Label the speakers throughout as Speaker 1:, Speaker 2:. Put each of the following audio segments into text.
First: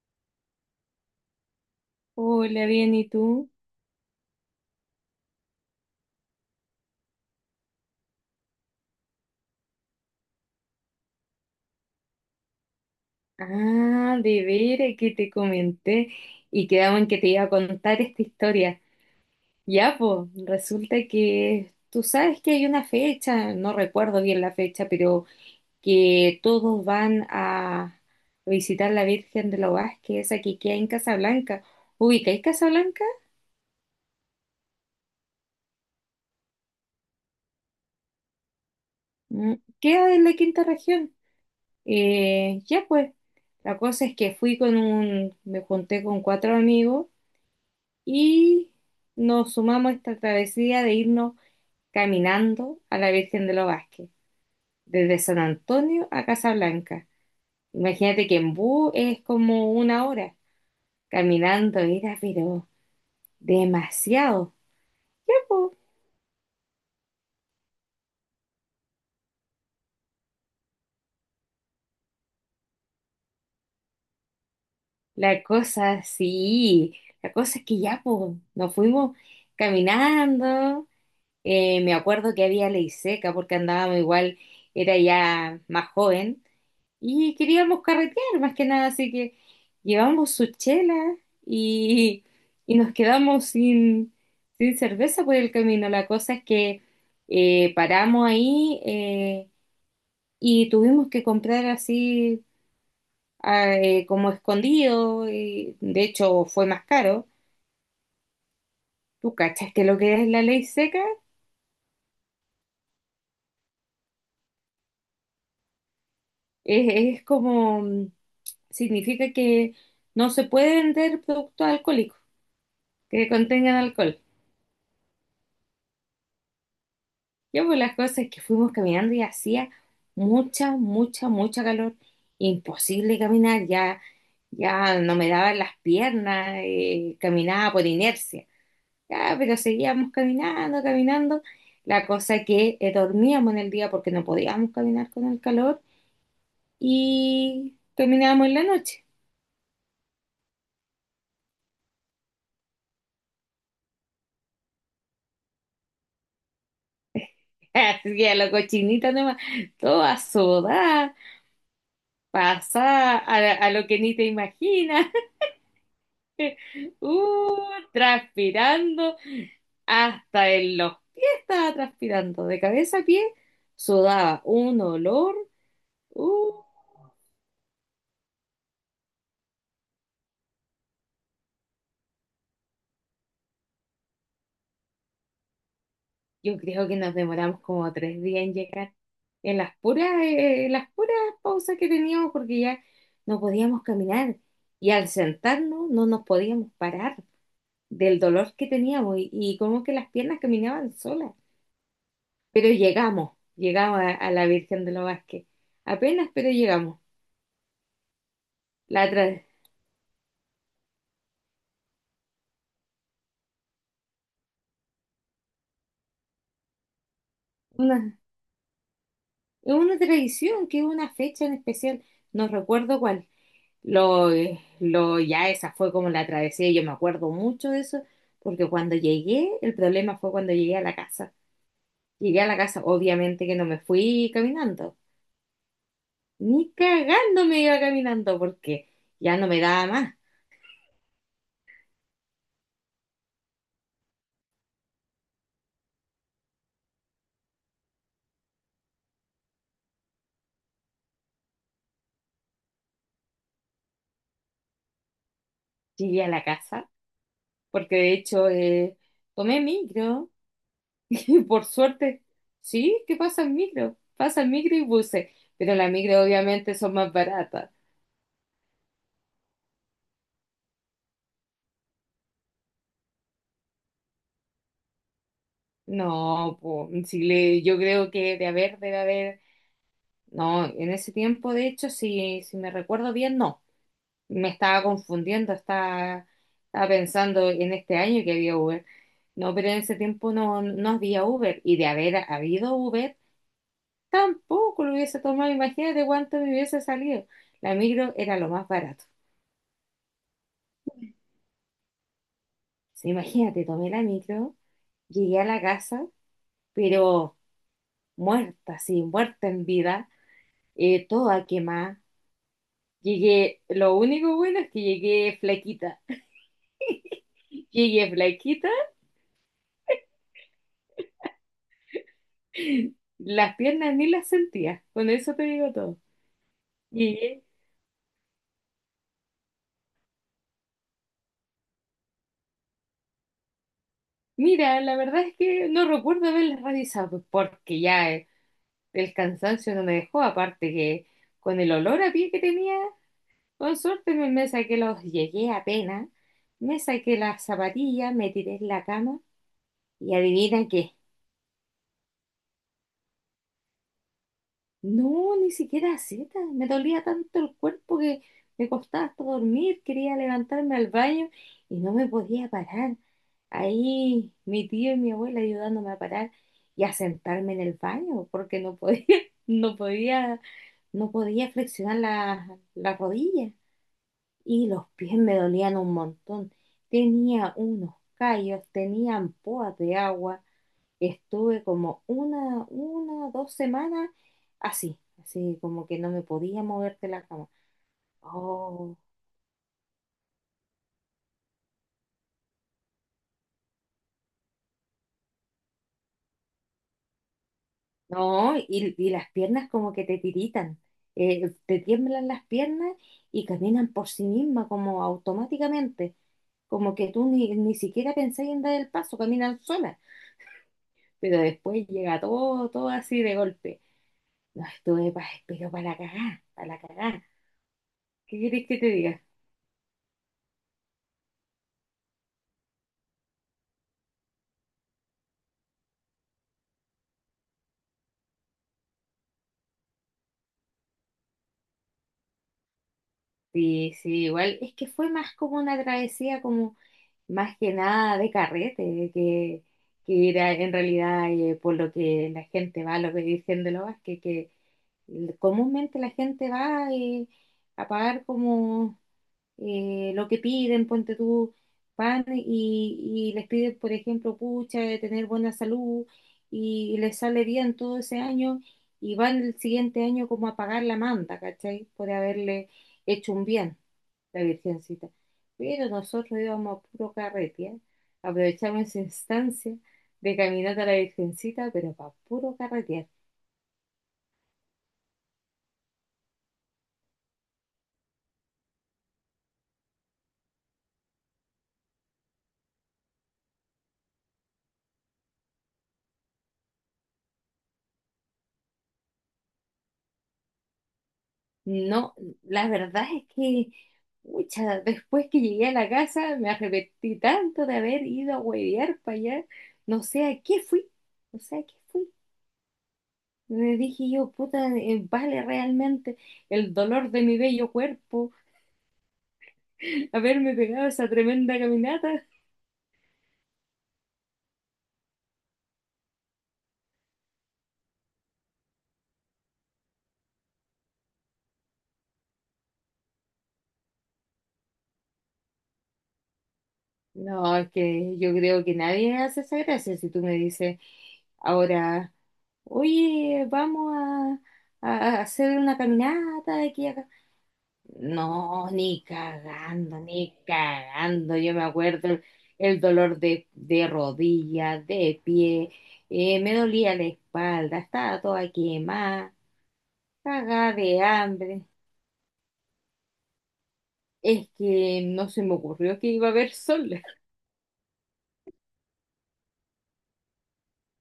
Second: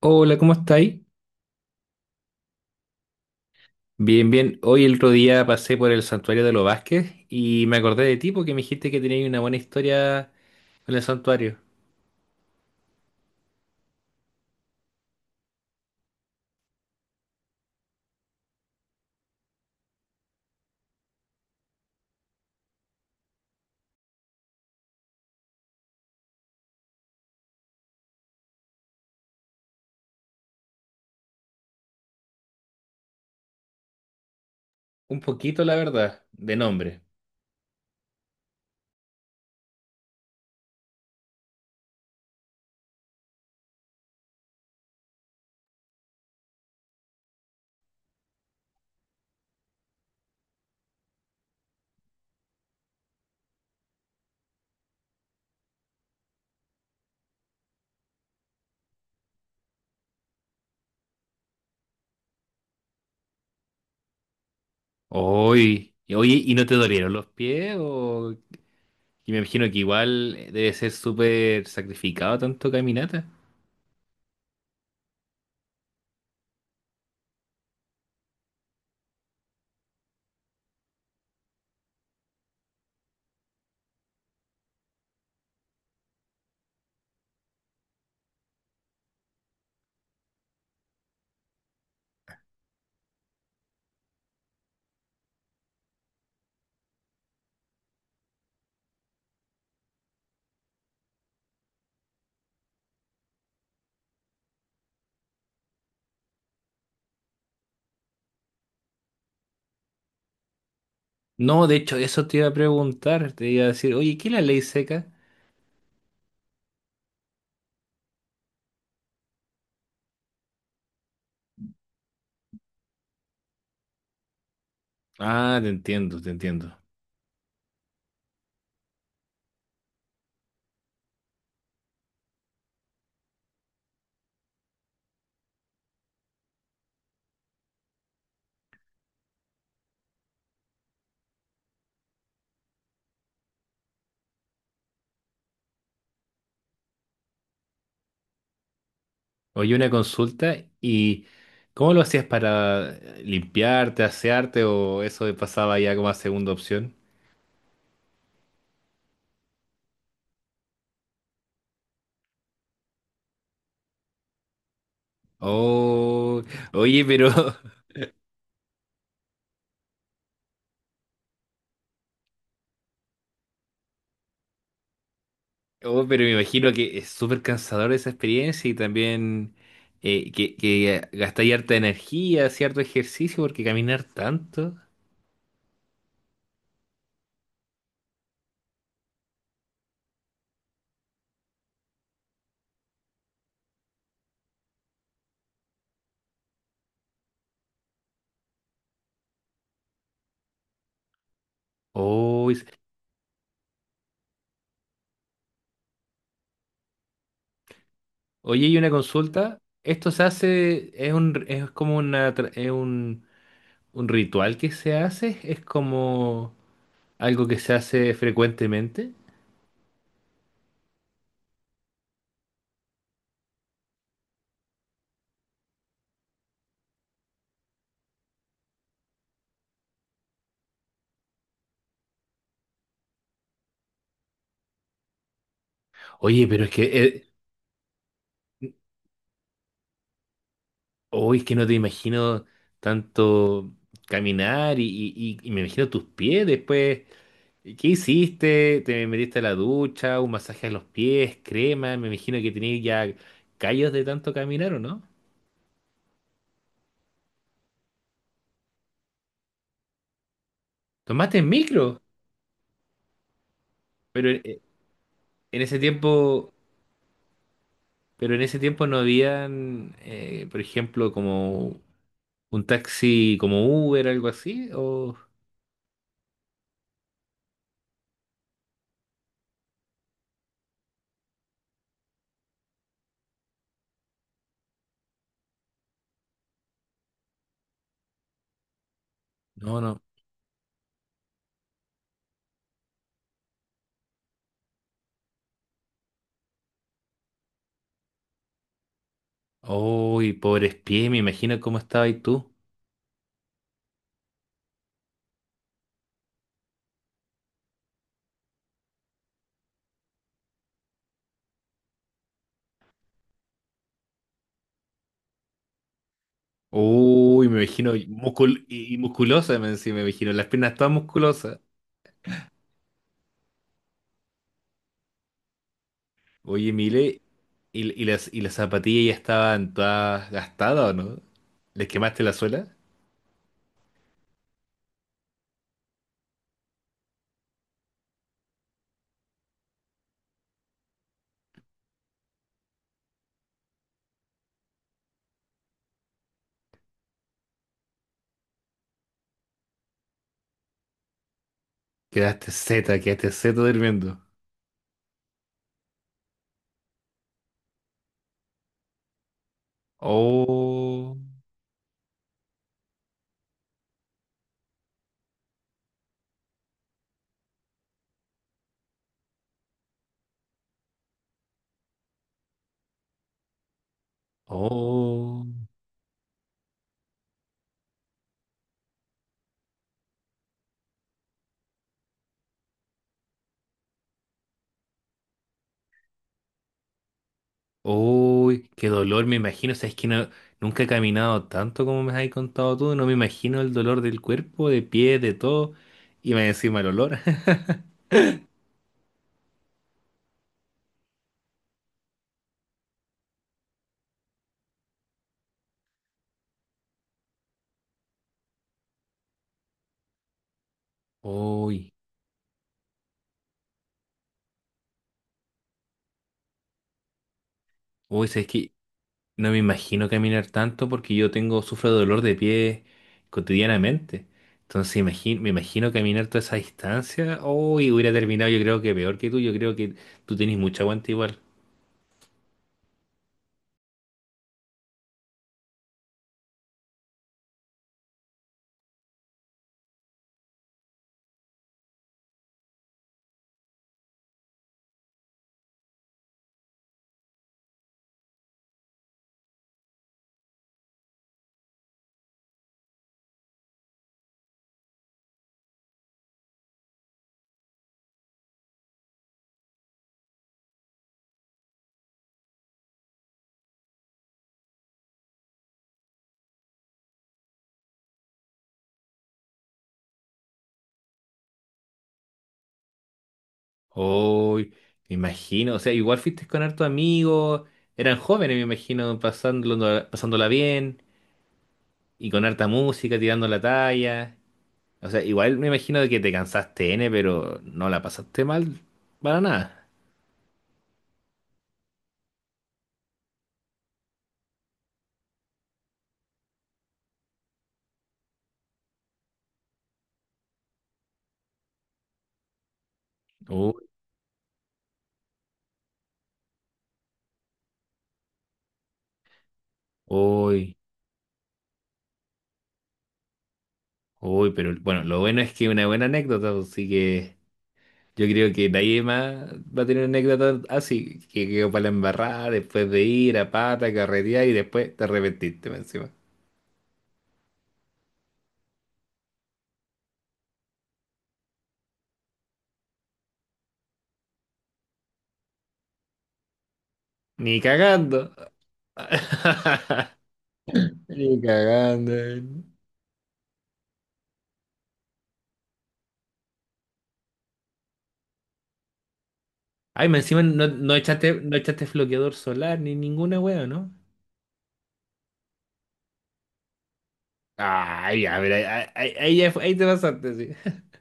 Speaker 1: Hola, ¿cómo estáis?
Speaker 2: Hola, bien, ¿y tú?
Speaker 1: Bien, bien. Hoy el otro día pasé por el santuario de los Vázquez y me acordé de ti porque me dijiste que tenías una buena historia con el santuario.
Speaker 2: Ah, de veras que te comenté y quedamos en que te iba a contar esta historia. Ya, pues, resulta que tú sabes que hay una fecha, no recuerdo bien la fecha, pero que todos van a visitar la Virgen de los Vázquez, esa que queda en Casablanca. ¿Ubicáis Casablanca?
Speaker 1: Un poquito, la verdad, de nombre.
Speaker 2: Mm. Queda en la quinta región. Ya, pues, la cosa es que me junté con cuatro amigos y nos sumamos a esta travesía de irnos caminando a la Virgen de los Vázquez, desde San Antonio a Casablanca. Imagínate que en bus es como una hora caminando, era pero demasiado. Ya, po.
Speaker 1: Hoy, oye, ¿y no te dolieron los pies? O... Y me imagino que igual debe ser súper sacrificado tanto caminata.
Speaker 2: La cosa, sí, la cosa es que ya, po, nos fuimos caminando. Me acuerdo que había ley seca porque andábamos igual, era ya más joven y queríamos carretear más que nada, así que llevamos su chela y, y nos quedamos sin cerveza por el camino. La cosa es que paramos ahí, y tuvimos que comprar así, como escondido, y de hecho fue más caro. ¿Tú cachas que lo que es la ley seca?
Speaker 1: No, de hecho, eso te iba a preguntar. Te iba a decir, oye, ¿qué es la ley seca?
Speaker 2: Es como, significa que no se puede vender productos alcohólicos que contengan alcohol.
Speaker 1: Ah, te entiendo, te entiendo.
Speaker 2: Ya pues las cosas es que fuimos caminando y hacía mucha, mucha, mucha calor. Imposible caminar, ya no me daban las piernas, caminaba por inercia. Ya, pero seguíamos caminando, caminando. La cosa que dormíamos en el día porque no podíamos caminar con el calor y caminábamos en la noche.
Speaker 1: Oye, una consulta, ¿y cómo lo hacías para limpiarte, asearte o eso de pasaba ya como a segunda opción?
Speaker 2: Así que a la cochinita nomás, toda sudada, Pasa a lo que ni te imaginas,
Speaker 1: Oh, oye, pero,
Speaker 2: uh, transpirando hasta en los pies estaba transpirando, de cabeza a pie sudaba un olor,
Speaker 1: oh, pero me
Speaker 2: uh,
Speaker 1: imagino que es súper cansador esa experiencia y también que gastáis harta energía, cierto ejercicio, porque caminar tanto.
Speaker 2: yo creo que nos demoramos como 3 días en llegar, en las puras pausas que teníamos porque ya no podíamos caminar y al sentarnos no nos podíamos parar del dolor que teníamos y como que las piernas caminaban solas.
Speaker 1: Oh, es-
Speaker 2: Pero llegamos, llegamos a la Virgen de los Vázquez. Apenas, pero llegamos.
Speaker 1: oye, y una
Speaker 2: La tra-
Speaker 1: consulta, ¿esto se hace, es un, es como una, tra- es un ritual que se hace? ¿Es como... algo que se hace
Speaker 2: una,
Speaker 1: frecuentemente?
Speaker 2: es una tradición que es una fecha en especial, no recuerdo cuál. Ya esa fue como la travesía, yo me acuerdo mucho de eso, porque cuando llegué, el problema fue cuando llegué a la casa. Llegué a la casa, obviamente que no me fui caminando,
Speaker 1: Oye, pero es
Speaker 2: ni
Speaker 1: que,
Speaker 2: cagando me iba caminando,
Speaker 1: eh,
Speaker 2: porque ya no me daba más.
Speaker 1: hoy es que no te imagino tanto caminar y, y me imagino tus pies después. ¿Qué hiciste? ¿Te metiste a la ducha? ¿Un masaje a los pies? ¿Crema? Me imagino que tenías ya callos de tanto caminar, ¿o no?
Speaker 2: Llegué a la casa, porque de hecho tomé micro.
Speaker 1: ¿Tomaste el
Speaker 2: Por
Speaker 1: micro?
Speaker 2: suerte, sí, ¿qué pasa el micro?
Speaker 1: Pero
Speaker 2: Pasa el micro y buses,
Speaker 1: en
Speaker 2: pero
Speaker 1: ese
Speaker 2: las micro
Speaker 1: tiempo,
Speaker 2: obviamente son más baratas.
Speaker 1: pero en ese tiempo no habían, por ejemplo, como un taxi como Uber, algo así, o...
Speaker 2: No, po, si le, yo creo que de haber, debe haber, no, en ese tiempo, de hecho, si me recuerdo bien, no, me estaba confundiendo, estaba pensando en este año que había Uber, no, pero en
Speaker 1: No,
Speaker 2: ese
Speaker 1: no.
Speaker 2: tiempo no, no había Uber, y de haber habido Uber, tampoco lo hubiese tomado, imagínate cuánto me hubiese salido, la micro era lo más barato.
Speaker 1: Uy, pobres pies, me imagino cómo estaba ahí tú.
Speaker 2: Sí, imagínate, tomé la micro. Llegué a la casa, pero muerta, sí, muerta en vida, toda quemada. Llegué, lo único bueno es que llegué flaquita.
Speaker 1: Uy, me imagino
Speaker 2: Llegué
Speaker 1: muscul
Speaker 2: flaquita,
Speaker 1: y musculosa, me encima, me imagino, las piernas todas musculosas.
Speaker 2: las piernas ni las sentía. Con eso te digo todo.
Speaker 1: Oye, Mile,
Speaker 2: Llegué.
Speaker 1: y las zapatillas ya estaban todas gastadas o no? ¿Les quemaste la suela?
Speaker 2: Mira, la verdad es que no recuerdo haberlas revisado porque ya, el cansancio no me dejó. Aparte que con el olor a pie que tenía, con suerte me saqué los. Llegué apenas, me saqué las zapatillas, me tiré en la cama. Y adivina qué.
Speaker 1: Quedaste zeta durmiendo.
Speaker 2: No, ni siquiera Z. Me dolía tanto el cuerpo que me costaba hasta dormir. Quería levantarme al
Speaker 1: Oh,
Speaker 2: baño y no me podía parar. Ahí mi tío y mi abuela ayudándome a parar y a sentarme en el baño porque no podía, no podía, no podía flexionar la rodilla. Y los pies me
Speaker 1: oh.
Speaker 2: dolían un montón. Tenía unos callos, tenía ampoas de agua. Estuve como 2 semanas así, así como que no me podía mover de la cama.
Speaker 1: Uy, qué
Speaker 2: Oh,
Speaker 1: dolor, me imagino. Sabes que no, nunca he caminado tanto como me has contado tú. No me imagino el dolor del cuerpo, de pie, de todo. Y me encima el olor.
Speaker 2: no, y las piernas como que te tiritan, te tiemblan las piernas y caminan por sí mismas como automáticamente, como que tú ni siquiera pensás en dar el paso, caminan solas, pero después
Speaker 1: Uy,
Speaker 2: llega todo, todo así de golpe. No, estuve pero para la cagá, para la cagá.
Speaker 1: uy,
Speaker 2: ¿Qué
Speaker 1: sabes
Speaker 2: querés
Speaker 1: que
Speaker 2: que te diga?
Speaker 1: no me imagino caminar tanto porque yo tengo, sufro de dolor de pie cotidianamente. Entonces imagi- me imagino caminar toda esa distancia. Uy, hubiera terminado yo creo que peor que tú. Yo creo que tú tenés mucho aguante igual.
Speaker 2: Sí, sí, igual es que fue más como una travesía, como más que nada de carrete, que en realidad, por lo que la gente va, lo que dicen de los que comúnmente la gente va, a pagar como, lo que piden, ponte tú, van y les piden, por ejemplo, pucha, de tener buena salud y, les sale bien todo ese año y van el siguiente año como a pagar la manta, ¿cachai? Por haberle hecho un bien la Virgencita. Pero nosotros íbamos a puro carretear, aprovechamos esa instancia de caminata a la Virgencita, pero para puro carretear.
Speaker 1: Uy, me imagino, o sea, igual fuiste con harto amigos, eran jóvenes, me imagino, pasándolo, pasándola bien y con harta música, tirando la talla. O sea, igual me imagino de que te cansaste N, pero no la pasaste mal para nada.
Speaker 2: No, la verdad es que, pucha, después que llegué a la casa me arrepentí tanto de haber ido a huevear para allá. No sé a qué fui, no sé a qué fui.
Speaker 1: Uy,
Speaker 2: Me dije yo, puta, vale realmente el dolor de mi bello cuerpo haberme
Speaker 1: uy,
Speaker 2: pegado esa tremenda caminata.
Speaker 1: uy, pero bueno, lo bueno es que es una buena anécdota, así que yo creo que nadie más va a tener anécdota así, que quedó para la embarrada después de ir a pata, carretear y después te arrepentiste más encima.
Speaker 2: No, es que yo creo que nadie hace esa gracia. Si tú me dices ahora, oye, vamos a hacer una caminata de aquí a acá.
Speaker 1: Ni cagando.
Speaker 2: No, ni cagando, ni cagando.
Speaker 1: Ni
Speaker 2: Yo me acuerdo
Speaker 1: cagando.
Speaker 2: el, el dolor de rodilla, de pie, me dolía la espalda, estaba toda quemada,
Speaker 1: Ay, me encima no,
Speaker 2: cagada
Speaker 1: no
Speaker 2: de
Speaker 1: echaste, no
Speaker 2: hambre.
Speaker 1: echaste bloqueador solar ni ninguna wea, ¿no?
Speaker 2: Es que no se me ocurrió que iba a haber sol.
Speaker 1: Ay, a ver, ahí, ahí, ahí te pasaste, sí.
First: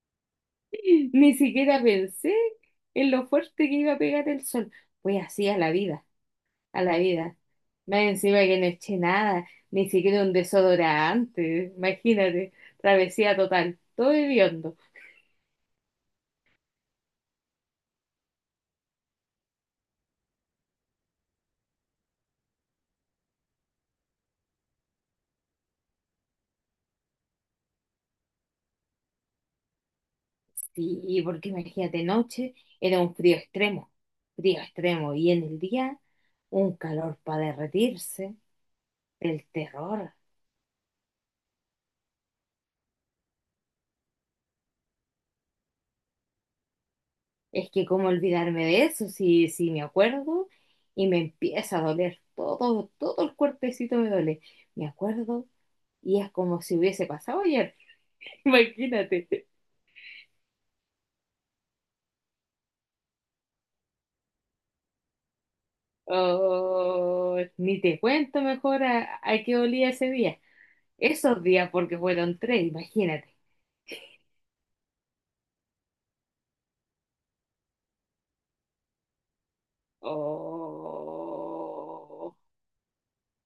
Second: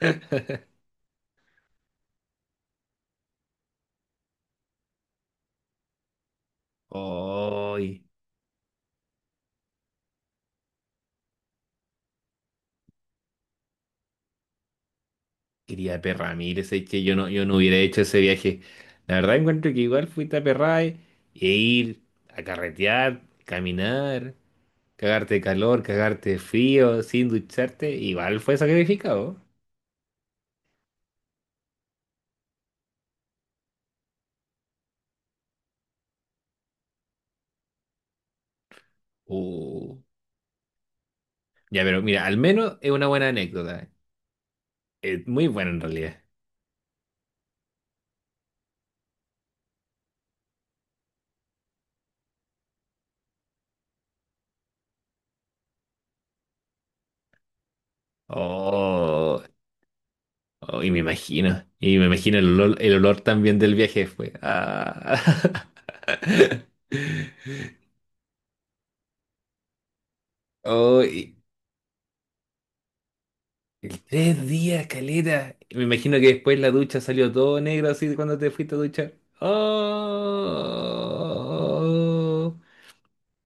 Speaker 2: Ni siquiera pensé en lo fuerte que iba a pegar el sol. Pues así a la vida, a la vida. Más
Speaker 1: Ay,
Speaker 2: encima que no eché nada, ni siquiera un desodorante. Imagínate, travesía total, todo hediondo.
Speaker 1: quería perra, mire, es que yo no, yo no hubiera hecho ese viaje. La verdad encuentro que igual fuiste a Perray e ir a carretear, caminar, cagarte de calor, cagarte de frío, sin ducharte, igual fue sacrificado.
Speaker 2: Sí, porque imagínate, noche era un frío extremo, frío extremo. Y en el día, un calor para derretirse, el
Speaker 1: Uh.
Speaker 2: terror.
Speaker 1: Ya, pero mira, al menos es una buena anécdota. Es muy bueno en realidad.
Speaker 2: Es que cómo olvidarme de eso, si me acuerdo y me empieza a doler, todo, todo el cuerpecito me duele. Me acuerdo y es como si hubiese pasado ayer,
Speaker 1: Oh,
Speaker 2: imagínate.
Speaker 1: oh, y me imagino. Y me imagino el olor también del viaje fue. Ah.
Speaker 2: Oh, ni te cuento mejor a qué olía ese día.
Speaker 1: Oh, y-
Speaker 2: Esos días, porque fueron tres, imagínate.
Speaker 1: y 3 días, caleta. Y me imagino que después la ducha salió todo negro así de cuando te fuiste a duchar.
Speaker 2: Oh,
Speaker 1: Oh.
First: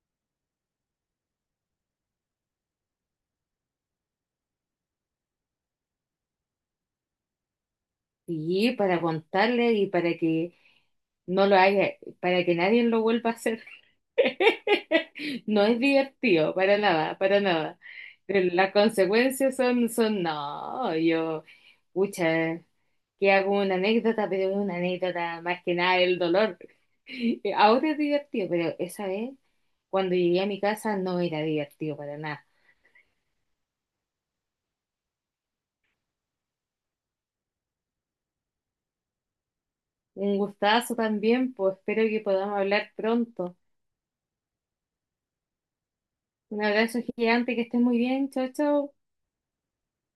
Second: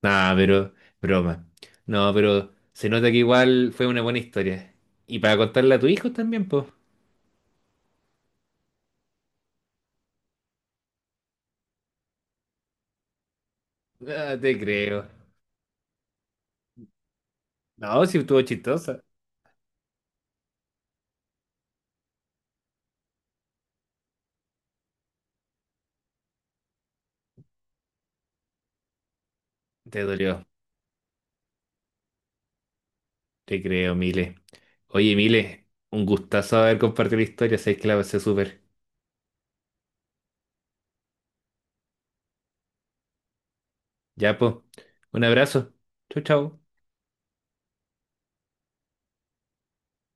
Speaker 1: Nah, pero broma. No, pero se nota que igual fue una buena historia. Y para contarla a tu hijo también, pues.
Speaker 2: y para contarle y para que no lo haga, para que nadie lo vuelva a hacer.
Speaker 1: Ah, te creo.
Speaker 2: No es divertido, para nada, para nada.
Speaker 1: No, si estuvo
Speaker 2: Las
Speaker 1: chistosa.
Speaker 2: consecuencias son, no, yo, pucha, que hago una anécdota, pero es una anécdota más que nada el dolor. Ahora es divertido, pero esa vez,
Speaker 1: Te
Speaker 2: cuando llegué
Speaker 1: dolió.
Speaker 2: a mi casa, no era divertido para nada.
Speaker 1: Te creo, Mile. Oye, Mile, un gustazo haber compartido la historia. Sabéis que la pasé súper.
Speaker 2: Un gustazo también, pues espero que podamos hablar pronto.
Speaker 1: Ya, po. Un abrazo. Chau, chau.
Speaker 2: Un abrazo gigante, que estés muy bien, chao, chao.